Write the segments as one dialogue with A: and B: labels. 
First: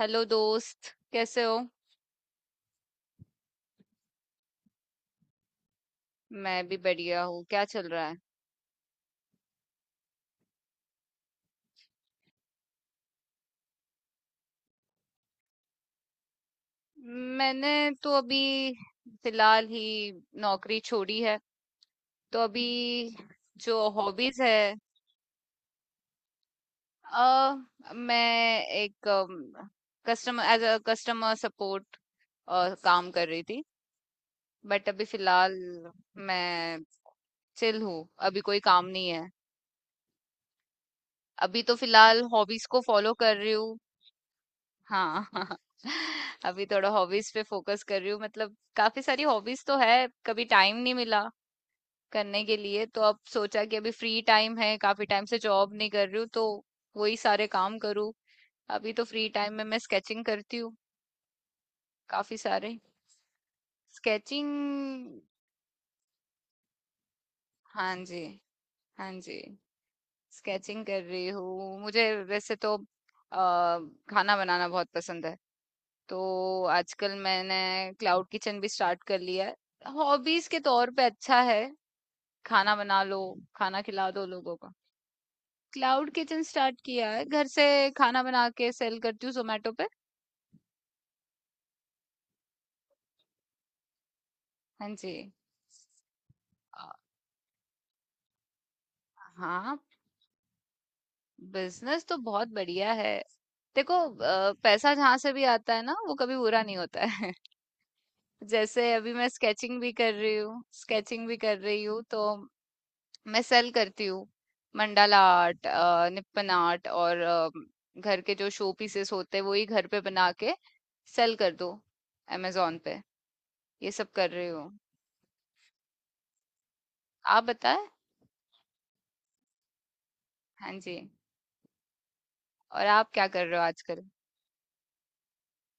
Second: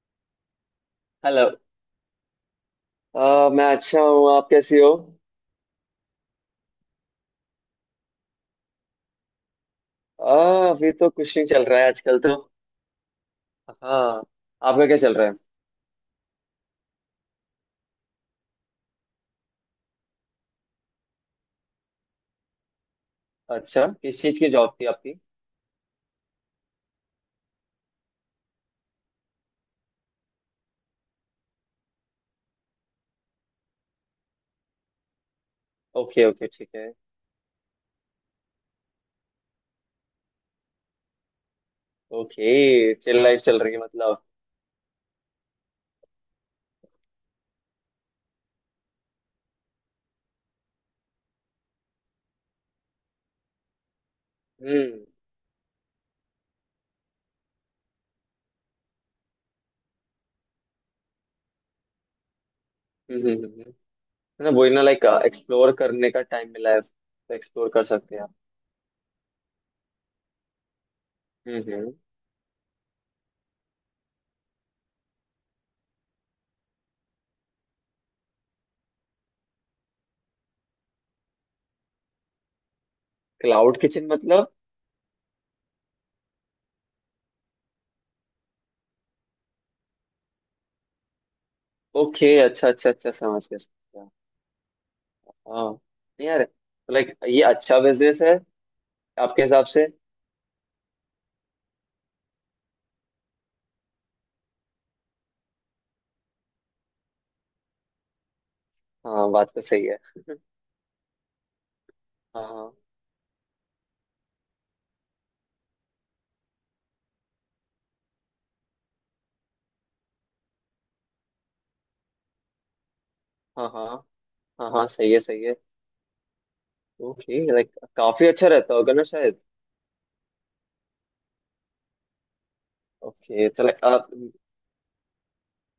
A: Hello दोस्त, कैसे
B: hello.
A: हो।
B: मैं अच्छा हूँ। आप कैसी हो?
A: मैं भी बढ़िया हूँ, क्या चल रहा है।
B: अ, अभी तो कुछ नहीं चल रहा है आजकल तो। हाँ। आपका क्या चल रहा है?
A: मैंने तो अभी फिलहाल ही नौकरी छोड़ी है, तो अभी
B: अच्छा,
A: जो
B: किस चीज़
A: हॉबीज
B: की
A: है
B: जॉब थी आपकी?
A: मैं एक कस्टमर, एज अ कस्टमर सपोर्ट काम कर रही थी बट अभी फिलहाल
B: ओके ओके, ठीक
A: मैं
B: है।
A: चिल हूँ, अभी कोई काम नहीं है। अभी तो फिलहाल हॉबीज को
B: ओके,
A: फॉलो
B: चिल
A: कर
B: लाइफ
A: रही
B: चल रही
A: हूँ।
B: है मतलब।
A: हाँ अभी थोड़ा हॉबीज पे फोकस कर रही हूँ, मतलब काफी सारी हॉबीज तो है कभी टाइम नहीं मिला करने के लिए, तो अब सोचा कि अभी फ्री टाइम है, काफी
B: हम्म।
A: टाइम से जॉब नहीं कर रही हूँ तो वही सारे काम करूँ। अभी तो फ्री टाइम में मैं स्केचिंग करती हूँ, काफी सारे
B: हम्म, हम्म, हम्म। ना वही ना, लाइक
A: स्केचिंग।
B: एक्सप्लोर करने का टाइम मिला है तो एक्सप्लोर कर
A: हाँ
B: सकते
A: जी,
B: हैं आप।
A: हाँ जी, स्केचिंग कर रही हूँ।
B: हम्म।
A: मुझे वैसे तो खाना बनाना बहुत पसंद है, तो आजकल मैंने क्लाउड किचन भी स्टार्ट कर लिया है हॉबीज के तौर पे। अच्छा है, खाना बना लो,
B: क्लाउड
A: खाना
B: किचन
A: खिला दो
B: मतलब?
A: लोगों को। क्लाउड किचन स्टार्ट किया है घर से, खाना बना के सेल करती हूँ जोमेटो पे।
B: ओके, अच्छा अच्छा अच्छा, समझ गया समझ गया।
A: हाँ जी।
B: हाँ। नहीं यार,
A: अ,
B: लाइक ये अच्छा बिजनेस है आपके हिसाब
A: हाँ,
B: से?
A: बिजनेस तो बहुत बढ़िया है। देखो, पैसा जहाँ से भी आता है ना, वो कभी बुरा नहीं होता है। जैसे अभी मैं
B: हाँ, बात तो सही है।
A: स्केचिंग भी कर रही हूँ तो
B: हाँ हाँ।
A: मैं सेल करती हूँ मंडाला आर्ट, निपन आर्ट, और घर के जो शो पीसेस होते हैं वो ही घर पे बना के सेल कर दो अमेजोन पे।
B: हाँ हाँ।
A: ये सब कर रही
B: हाँ
A: हूँ।
B: हाँ, सही है सही है।
A: आप
B: ओके लाइक,
A: बताएं,
B: काफी अच्छा रहता होगा ना शायद।
A: हाँ जी, और आप क्या कर
B: ओके
A: रहे
B: तो
A: हो
B: लाइक
A: आजकल।
B: आप,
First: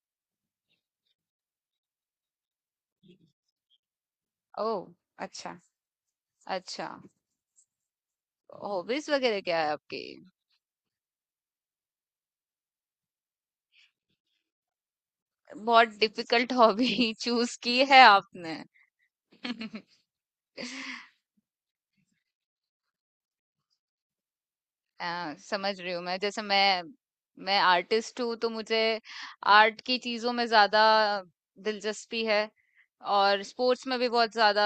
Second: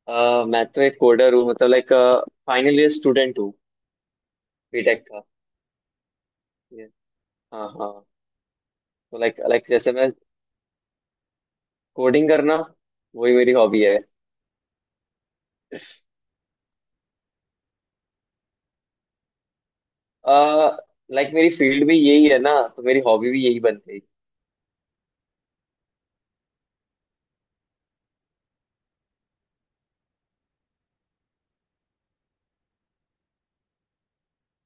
B: मैं तो एक कोडर हूँ, मतलब लाइक फाइनल ईयर स्टूडेंट हूँ
A: ओह,
B: बीटेक का।
A: अच्छा,
B: ये,
A: अच्छा।
B: हाँ हाँ।
A: हॉबीज
B: तो लाइक
A: वगैरह क्या
B: लाइक
A: है
B: जैसे
A: आपकी।
B: मैं कोडिंग करना, वही मेरी हॉबी है।
A: बहुत डिफिकल्ट हॉबी चूज की है आपने।
B: लाइक मेरी फील्ड भी यही है ना, तो मेरी हॉबी भी यही बन गई।
A: समझ रही हूँ मैं। जैसे मैं आर्टिस्ट हूँ तो मुझे आर्ट की चीज़ों में ज़्यादा दिलचस्पी है, और स्पोर्ट्स में भी बहुत ज़्यादा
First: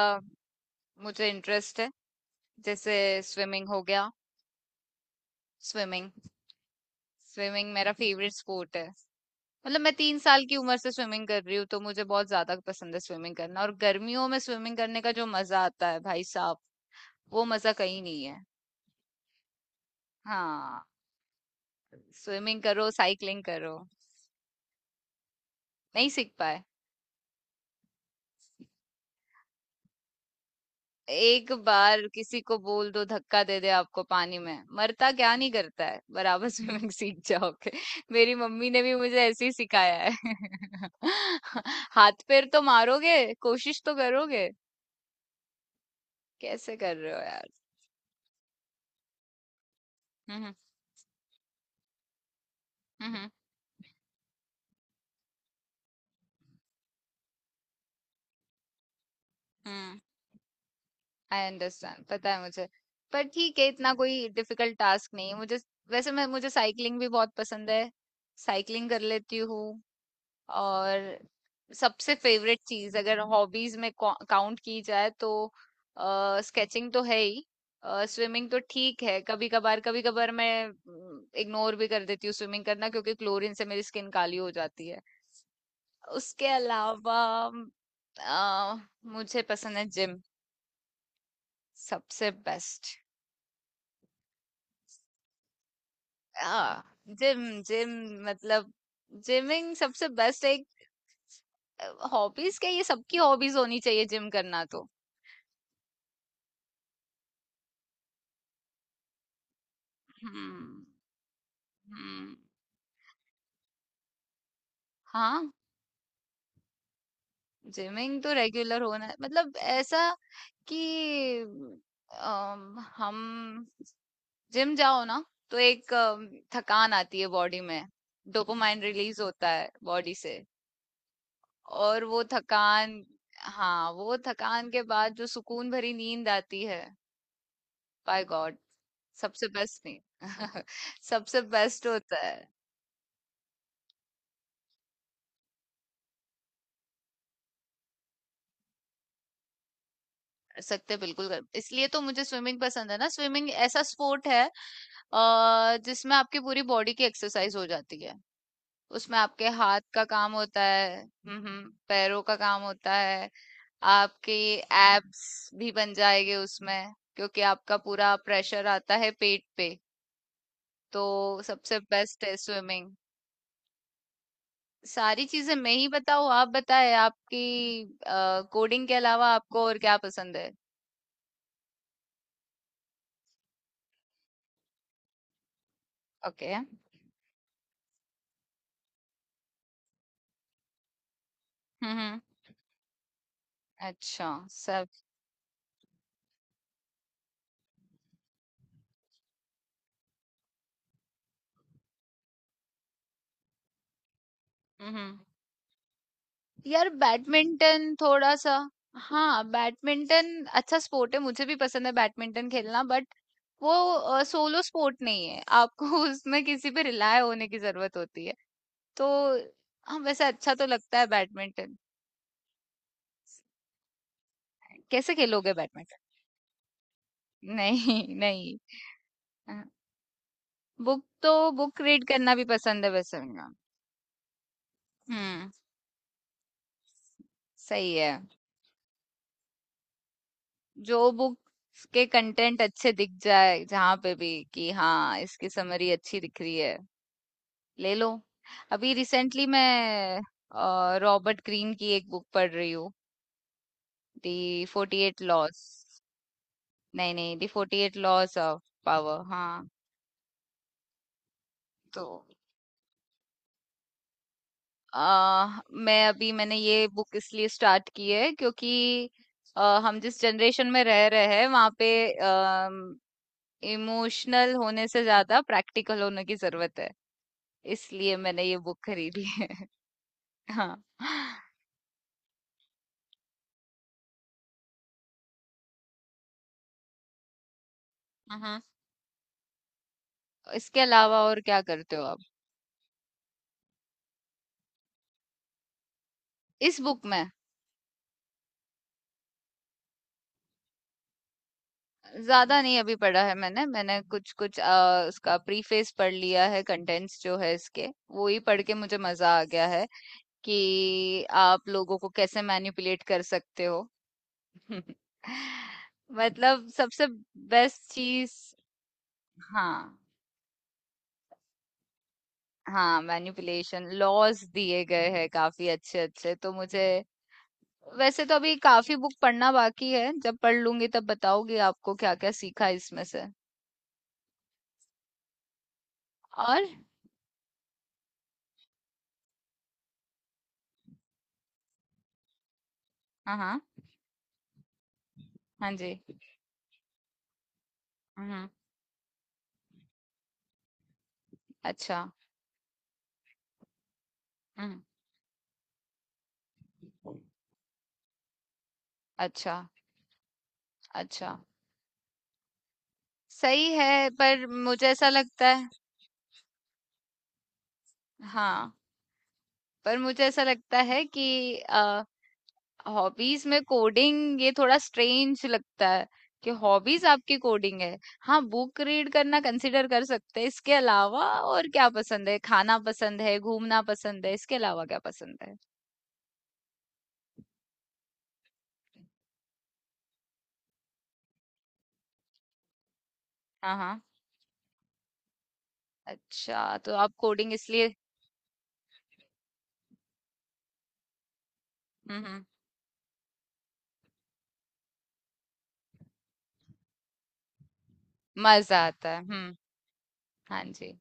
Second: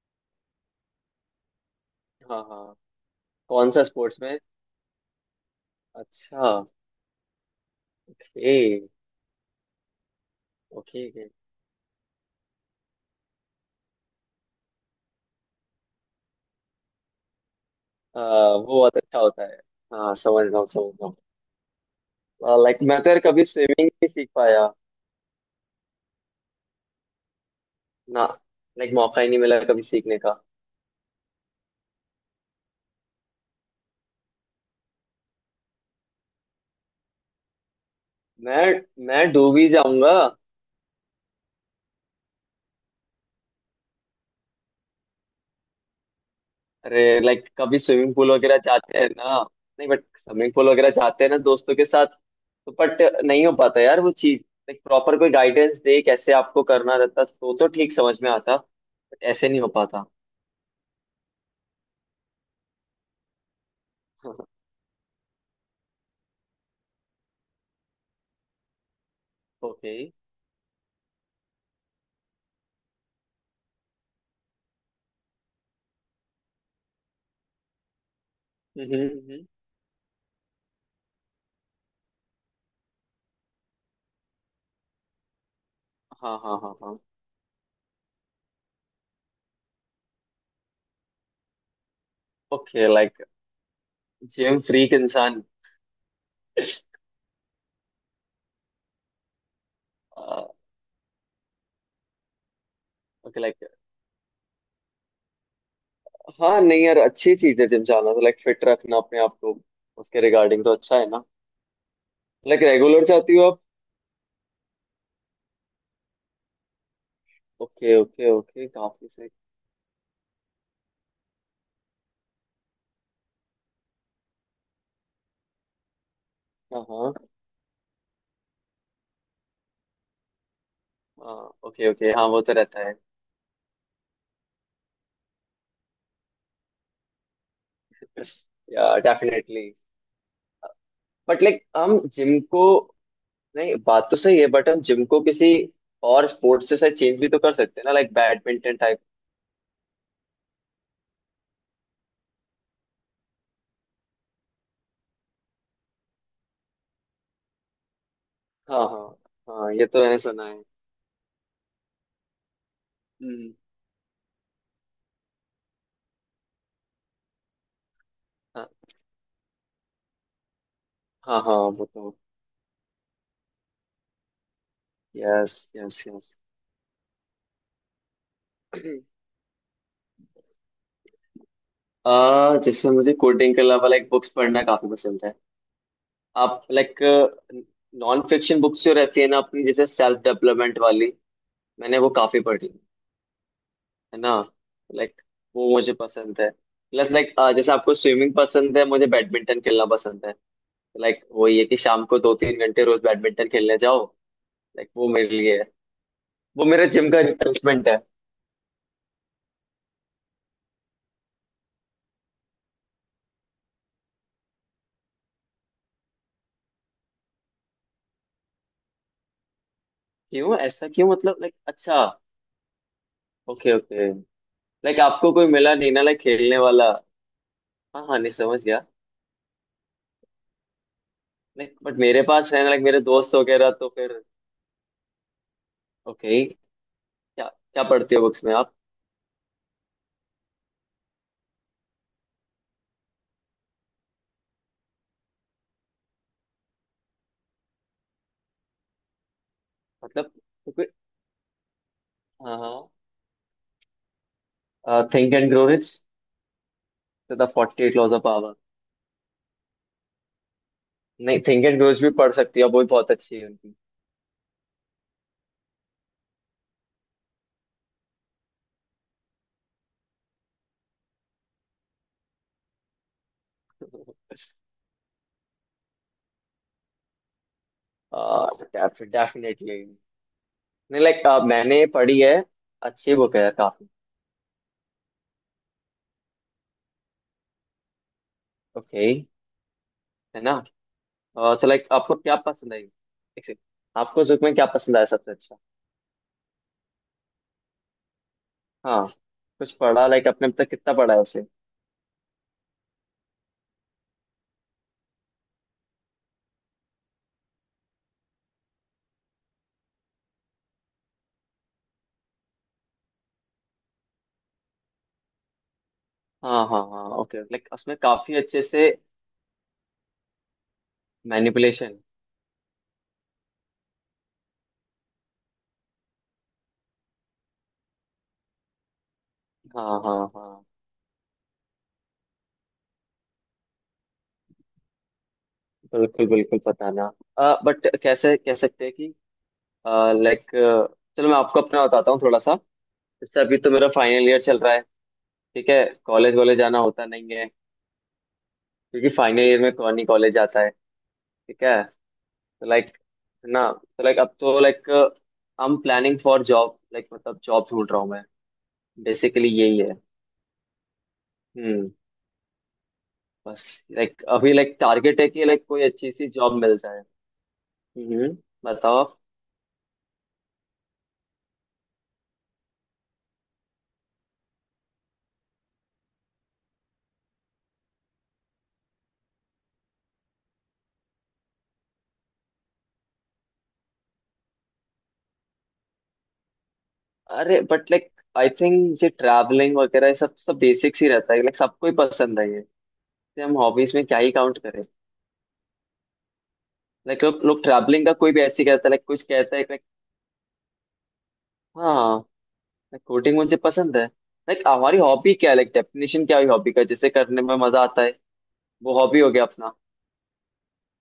A: मुझे इंटरेस्ट है।
B: हाँ हाँ।
A: जैसे स्विमिंग
B: कौन
A: हो
B: सा
A: गया,
B: स्पोर्ट्स में?
A: स्विमिंग।
B: अच्छा।
A: स्विमिंग मेरा फेवरेट
B: ओके
A: स्पोर्ट है। मतलब मैं 3 साल की उम्र से
B: ओके ओके।
A: स्विमिंग कर रही हूँ, तो मुझे बहुत ज़्यादा पसंद है स्विमिंग करना, और गर्मियों में स्विमिंग करने का जो मज़ा आता है भाई साहब, वो मज़ा कहीं नहीं है।
B: वो बहुत अच्छा होता है। हाँ, समझ रहा हूँ
A: हाँ,
B: समझ रहा
A: स्विमिंग
B: हूँ। लाइक
A: करो,
B: मैं तो यार
A: साइकिलिंग
B: कभी
A: करो।
B: स्विमिंग नहीं सीख पाया।
A: नहीं सीख पाए।
B: ना, लाइक मौका ही नहीं मिला कभी सीखने का।
A: एक बार किसी को बोल दो धक्का दे दे आपको पानी में, मरता क्या नहीं करता है, बराबर स्विमिंग सीख जाओगे। मेरी
B: मैं
A: मम्मी ने भी मुझे
B: मैं
A: ऐसे ही
B: डूब ही
A: सिखाया
B: जाऊंगा।
A: है। हाथ पैर तो मारोगे, कोशिश तो करोगे। कैसे कर रहे हो
B: अरे,
A: यार।
B: लाइक कभी स्विमिंग पूल वगैरह जाते हैं ना। नहीं बट स्विमिंग
A: हम्म,
B: पूल वगैरह जाते हैं ना दोस्तों के साथ, तो बट
A: हम्म,
B: नहीं हो पाता यार वो चीज। लाइक प्रॉपर कोई गाइडेंस दे कैसे आपको करना रहता तो ठीक समझ में आता, बट ऐसे नहीं हो
A: हम्म।
B: पाता।
A: आई अंडरस्टैंड, पता है मुझे, पर ठीक है, इतना कोई डिफिकल्ट टास्क नहीं है मुझे। वैसे मैं मुझे साइकिलिंग भी बहुत पसंद है, साइकिलिंग कर लेती हूँ।
B: ओके।
A: और सबसे फेवरेट चीज अगर हॉबीज में काउंट की जाए तो स्केचिंग तो है ही। स्विमिंग तो
B: हम्म
A: ठीक है,
B: हम्म,
A: कभी कभार कभी कभार मैं इग्नोर भी कर देती हूँ स्विमिंग करना क्योंकि क्लोरीन से मेरी स्किन काली हो जाती है।
B: हाँ
A: उसके
B: हाँ हाँ हाँ।
A: अलावा अ, मुझे पसंद है जिम, सबसे
B: okay
A: best.
B: Like, gym freak इंसान।
A: आ, जिम जिम मतलब जिमिंग सबसे बेस्ट एक, हॉबीज क्या, ये सबकी
B: ओके
A: हॉबीज
B: लाइक,
A: होनी चाहिए जिम करना तो।
B: हाँ नहीं यार, अच्छी चीज है जिम जाना, तो लाइक फिट रखना अपने आप को, उसके रिगार्डिंग तो
A: हम्म,
B: अच्छा है ना।
A: हुँ।
B: लाइक रेगुलर जाती हो आप?
A: हाँ,
B: ओके
A: जिमिंग
B: ओके
A: तो
B: ओके,
A: रेगुलर होना
B: काफी सही।
A: मतलब ऐसा कि अम, हम जिम जाओ ना, तो एक
B: हाँ
A: थकान
B: हाँ।
A: आती है बॉडी में, डोपामाइन रिलीज़ होता है बॉडी से,
B: ओके
A: और
B: ओके,
A: वो
B: हाँ वो तो रहता है।
A: थकान, हाँ, वो थकान के बाद जो सुकून भरी नींद आती है, बाय गॉड,
B: या
A: सबसे
B: डेफिनेटली।
A: बेस्ट नींद। सबसे
B: बट लाइक
A: बेस्ट
B: हम
A: होता है।
B: जिम को, नहीं बात तो सही है बट हम जिम को किसी और स्पोर्ट्स से शायद चेंज भी तो कर सकते हैं ना, लाइक बैडमिंटन टाइप।
A: सकते हैं बिल्कुल कर, इसलिए तो मुझे स्विमिंग पसंद है ना। स्विमिंग ऐसा स्पोर्ट है जिसमें आपकी पूरी बॉडी की एक्सरसाइज हो जाती है,
B: हाँ हाँ।
A: उसमें आपके
B: हाँ
A: हाथ
B: ये तो
A: का
B: मैंने
A: काम
B: सुना है।
A: होता है, पैरों का काम होता है,
B: हम्म।
A: आपके एब्स भी बन जाएंगे उसमें, क्योंकि आपका पूरा प्रेशर
B: हाँ
A: आता है पेट पे,
B: हाँ
A: तो
B: हाँ,
A: सबसे
B: वो तो।
A: बेस्ट है स्विमिंग। सारी चीजें
B: यस
A: मैं ही
B: यस यस।
A: बताऊँ, आप बताएं आपकी, कोडिंग के अलावा आपको और क्या पसंद है।
B: जैसे मुझे कोडिंग के अलावा लाइक बुक्स पढ़ना काफी पसंद है।
A: ओके।
B: आप लाइक नॉन फिक्शन बुक्स जो रहती है ना अपनी, जैसे सेल्फ डेवलपमेंट वाली,
A: हम्म,
B: मैंने वो
A: हम्म।
B: काफी पढ़ी है
A: अच्छा।
B: ना,
A: सब।
B: लाइक वो मुझे पसंद है। प्लस लाइक, जैसे आपको स्विमिंग पसंद है, मुझे बैडमिंटन खेलना पसंद है। लाइक वही है कि शाम को 2-3 घंटे रोज बैडमिंटन खेलने जाओ। लाइक वो
A: हम्म।
B: मेरे लिए है, वो मेरा
A: यार
B: जिम का रिप्लेसमेंट
A: बैडमिंटन
B: है।
A: थोड़ा सा, हाँ बैडमिंटन अच्छा स्पोर्ट है, मुझे भी पसंद है बैडमिंटन खेलना, बट वो सोलो स्पोर्ट नहीं है आपको। उसमें किसी पे रिलाय होने की जरूरत होती है, तो हाँ वैसे अच्छा
B: क्यों?
A: तो
B: ऐसा
A: लगता है
B: क्यों मतलब, लाइक
A: बैडमिंटन।
B: अच्छा, ओके ओके। लाइक
A: कैसे
B: आपको कोई
A: खेलोगे
B: मिला नहीं
A: बैडमिंटन।
B: ना लाइक खेलने वाला? हाँ
A: नहीं
B: हाँ, नहीं
A: नहीं।
B: समझ गया।
A: बुक तो,
B: नहीं
A: बुक
B: बट
A: रीड
B: मेरे
A: करना भी
B: पास है लाइक
A: पसंद है
B: मेरे
A: वैसे
B: दोस्त
A: मेरा।
B: वगैरह, तो फिर।
A: हम्म।
B: ओके। क्या क्या
A: सही है,
B: पढ़ते हो बुक्स में आप,
A: जो बुक्स के कंटेंट अच्छे दिख जाए जहां पे भी कि हाँ इसकी समरी अच्छी दिख रही है, ले लो। अभी रिसेंटली मैं
B: मतलब? तो कोई-
A: रॉबर्ट ग्रीन की एक बुक पढ़ रही
B: हाँ
A: हूँ, दी फोर्टी
B: हाँ,
A: eight
B: think and
A: laws.
B: Grow rich.
A: नहीं नहीं, the
B: the
A: forty
B: 48
A: eight
B: laws of
A: laws
B: power.
A: Of power. हाँ
B: नहीं, थिंक एंड ग्रो रिच
A: तो
B: भी पढ़ सकती हो, वो भी बहुत अच्छी है उनकी।
A: मैंने ये बुक इसलिए स्टार्ट की है क्योंकि हम जिस जनरेशन में रह रहे हैं वहां पे इमोशनल होने से ज्यादा प्रैक्टिकल होने की जरूरत है, इसलिए मैंने ये बुक खरीदी है।
B: डेफिनेटली।
A: हाँ।
B: नहीं लाइक मैंने पढ़ी है, अच्छी बुक है काफी।
A: हम्म।
B: ओके। है ना?
A: इसके अलावा और क्या
B: तो लाइक
A: करते हो
B: आपको
A: आप।
B: क्या पसंद आई? एक second, आपको उस book में क्या पसंद आया सबसे अच्छा?
A: इस बुक में,
B: हाँ, कुछ पढ़ा लाइक आपने, अब तक कितना पढ़ा है उसे?
A: ज्यादा नहीं अभी पढ़ा है मैंने मैंने कुछ कुछ उसका प्रीफेस पढ़ लिया है, कंटेंट्स जो है इसके वो ही पढ़ के मुझे मजा आ गया है कि आप लोगों को कैसे मैनिपुलेट कर सकते हो।
B: हाँ
A: मतलब
B: हाँ हाँ,
A: सबसे
B: ओके लाइक
A: बेस्ट
B: उसमें काफी
A: चीज,
B: अच्छे से
A: हाँ।
B: मैनिपुलेशन।
A: हाँ मैनिपुलेशन लॉज दिए गए हैं काफी अच्छे अच्छे, तो मुझे वैसे तो अभी काफी बुक पढ़ना बाकी
B: हाँ
A: है,
B: हाँ
A: जब पढ़
B: हाँ,
A: लूंगी तब बताओगी आपको क्या क्या सीखा इसमें से,
B: बिल्कुल बिल्कुल
A: और
B: बताना। बट कैसे कह सकते हैं कि, लाइक, चलो मैं आपको अपना बताता हूँ थोड़ा सा।
A: हाँ,
B: जैसे अभी
A: हाँ।
B: तो मेरा फाइनल ईयर चल रहा है, ठीक
A: हाँ
B: है।
A: जी।
B: कॉलेज वॉलेज जाना होता नहीं है,
A: हम्म।
B: क्योंकि फाइनल ईयर में कौन ही कॉलेज जाता है, ठीक है।
A: अच्छा।
B: तो लाइक ना, तो लाइक अब तो
A: हम्म।
B: Like I am planning for job, like मतलब जॉब ढूंढ रहा हूँ मैं, बेसिकली
A: अच्छा,
B: यही है।
A: अच्छा।
B: हम्म, बस।
A: सही है,
B: लाइक
A: पर
B: अभी लाइक
A: मुझे ऐसा
B: टारगेट है कि
A: लगता
B: लाइक
A: है,
B: कोई अच्छी सी जॉब मिल जाए। हम्म।
A: हाँ
B: बताओ।
A: पर मुझे ऐसा लगता है कि हॉबीज में कोडिंग ये थोड़ा स्ट्रेंज लगता है, कि हॉबीज आपकी कोडिंग है। हाँ, बुक रीड करना कंसिडर कर सकते हैं, इसके अलावा और क्या पसंद है, खाना पसंद है, घूमना पसंद है, इसके अलावा क्या पसंद है।
B: अरे बट लाइक, आई थिंक ये ट्रैवलिंग वगैरह ये सब सब बेसिक्स ही रहता है, लाइक सबको ही पसंद है ये, तो हम
A: हाँ,
B: हॉबीज
A: हाँ।
B: में क्या ही काउंट करें।
A: अच्छा, तो आप
B: लाइक लोग
A: कोडिंग
B: लोग
A: इसलिए।
B: ट्रैवलिंग का कोई भी ऐसे कहता है, लाइक कुछ कहता है, लाइक, हाँ।
A: हुँ, हुँ।
B: लाइक कोडिंग मुझे पसंद है। लाइक हमारी हॉबी क्या है, लाइक डेफिनेशन क्या है हॉबी का, जैसे करने में मजा आता है,
A: मज़ा
B: वो
A: आता
B: हॉबी
A: है।
B: हो गया
A: हुँ,
B: अपना।
A: हाँ जी।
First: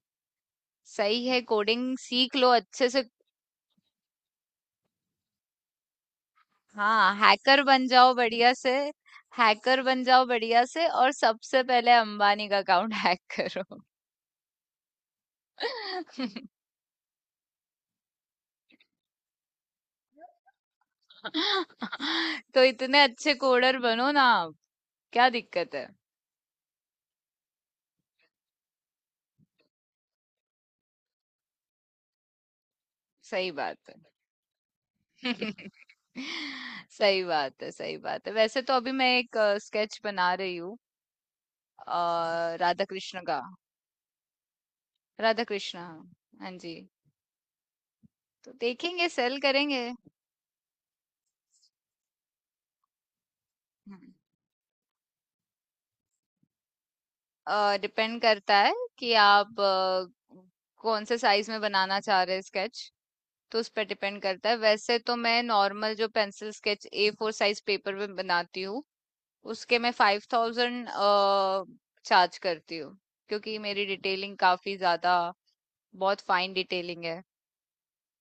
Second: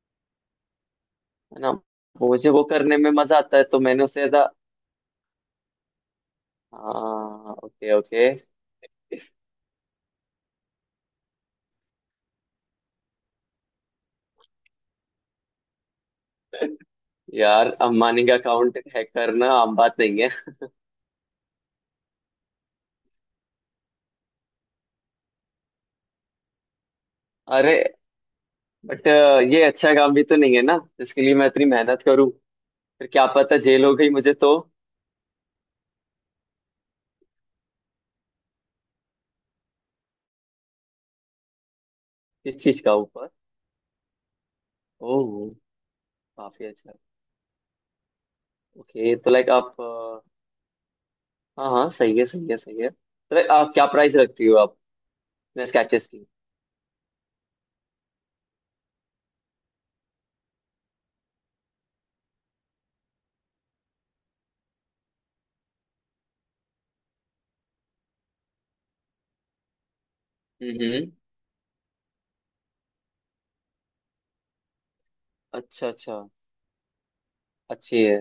A: सही है,
B: है ना,
A: कोडिंग सीख लो
B: मुझे वो
A: अच्छे
B: करने
A: से।
B: में मजा आता है तो मैंने उसे ज्यादा।
A: हाँ,
B: हाँ
A: हैकर बन
B: ओके
A: जाओ
B: ओके।
A: बढ़िया से, हैकर बन जाओ बढ़िया से और सबसे पहले अंबानी का अकाउंट हैक करो।
B: यार, अम्बानी का अकाउंट हैक करना आम बात नहीं है।
A: तो इतने अच्छे कोडर बनो ना आप, क्या दिक्कत है?
B: अरे बट ये अच्छा काम भी तो नहीं है ना जिसके लिए मैं इतनी मेहनत करूं, फिर क्या
A: सही
B: पता
A: बात
B: जेल
A: है।
B: हो गई मुझे तो।
A: सही बात है, सही बात है। वैसे तो अभी मैं एक स्केच बना रही हूँ,
B: इस चीज
A: राधा
B: का
A: कृष्ण
B: ऊपर।
A: का।
B: ओह।
A: राधा कृष्ण, हाँ। हाँ
B: काफी
A: जी,
B: अच्छा।
A: तो देखेंगे,
B: ओके तो
A: सेल
B: लाइक आप,
A: करेंगे।
B: हाँ हाँ, सही है सही है सही है। तो लाइक आप क्या प्राइस रखती हो आप, स्केचेस की?
A: डिपेंड करता है कि आप कौन से साइज में बनाना चाह रहे हैं स्केच, तो उस पर डिपेंड करता है। वैसे तो मैं नॉर्मल जो pencil sketch A four size paper में बनाती हूँ उसके मैं 5,000
B: हम्म।
A: चार्ज करती हूँ, क्योंकि मेरी डिटेलिंग काफी ज्यादा,
B: अच्छा
A: बहुत
B: अच्छा।
A: फाइन डिटेलिंग है।
B: अच्छी है।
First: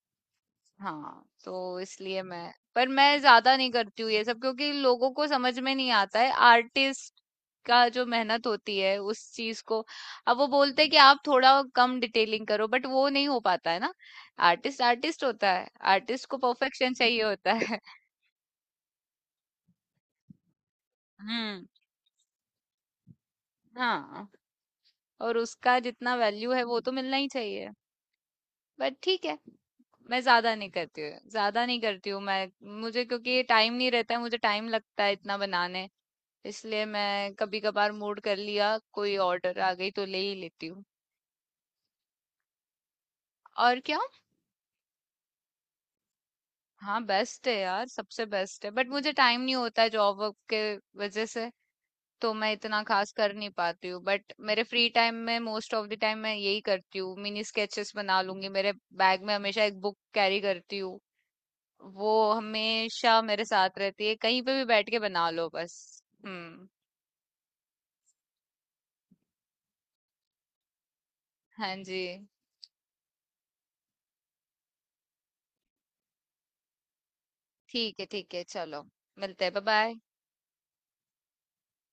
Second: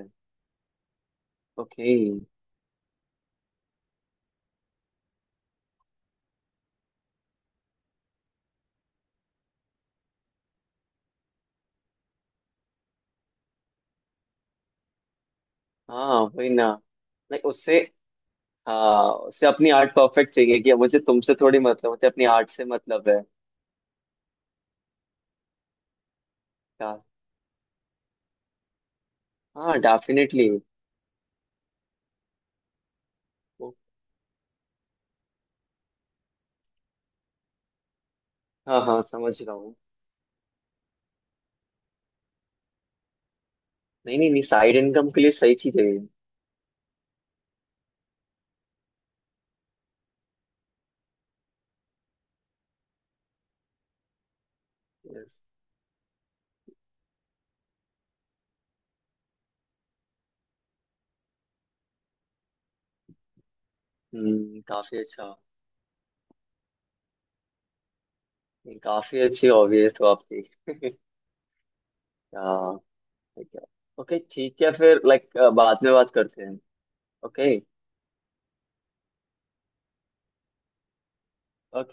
A: हाँ, तो
B: ओके।
A: इसलिए मैं पर मैं ज्यादा नहीं करती हूँ ये सब, क्योंकि लोगों को समझ में नहीं आता है आर्टिस्ट का जो मेहनत होती है उस चीज को। अब वो बोलते हैं कि आप थोड़ा कम डिटेलिंग करो, बट वो नहीं हो पाता है ना, आर्टिस्ट आर्टिस्ट होता है,
B: हाँ
A: आर्टिस्ट को
B: वही ना।
A: परफेक्शन चाहिए
B: लाइक
A: होता
B: उससे,
A: है।
B: हाँ उससे अपनी आर्ट परफेक्ट चाहिए कि मुझे तुमसे थोड़ी,
A: हम्म,
B: मतलब मुझे अपनी आर्ट से मतलब है।
A: हाँ, और उसका जितना वैल्यू है वो तो
B: क्या?
A: मिलना ही चाहिए। बट ठीक है,
B: हाँ
A: मैं
B: डेफिनेटली।
A: ज्यादा नहीं करती हूँ ज्यादा नहीं करती हूँ मैं, मुझे क्योंकि टाइम नहीं रहता है, मुझे टाइम लगता है इतना बनाने, इसलिए मैं कभी कभार मूड कर लिया
B: हाँ हाँ,
A: कोई
B: समझ रहा
A: ऑर्डर आ
B: हूँ।
A: गई तो ले ही लेती हूँ। और क्या,
B: नहीं नहीं नहीं, साइड इनकम के लिए सही चीज है।
A: हाँ बेस्ट है यार, सबसे बेस्ट है, बट मुझे टाइम नहीं होता है जॉब वर्क के वजह से, तो मैं इतना खास कर नहीं पाती हूँ, बट मेरे फ्री टाइम
B: यस।
A: में मोस्ट ऑफ द टाइम मैं यही करती हूँ। मिनी स्केचेस बना लूंगी, मेरे बैग में हमेशा एक बुक कैरी करती हूँ, वो हमेशा मेरे साथ रहती है, कहीं पे
B: हम्म,
A: भी बैठ
B: काफी
A: के बना
B: अच्छा।
A: लो बस। हम्म।
B: नहीं, काफी अच्छी हॉबी है तो आपकी।
A: हाँ जी।
B: हाँ। ओके ठीक है फिर, लाइक बाद में बात करते हैं। ओके।
A: ठीक है, ठीक है, चलो मिलते हैं, बाय बाय।
B: ओके।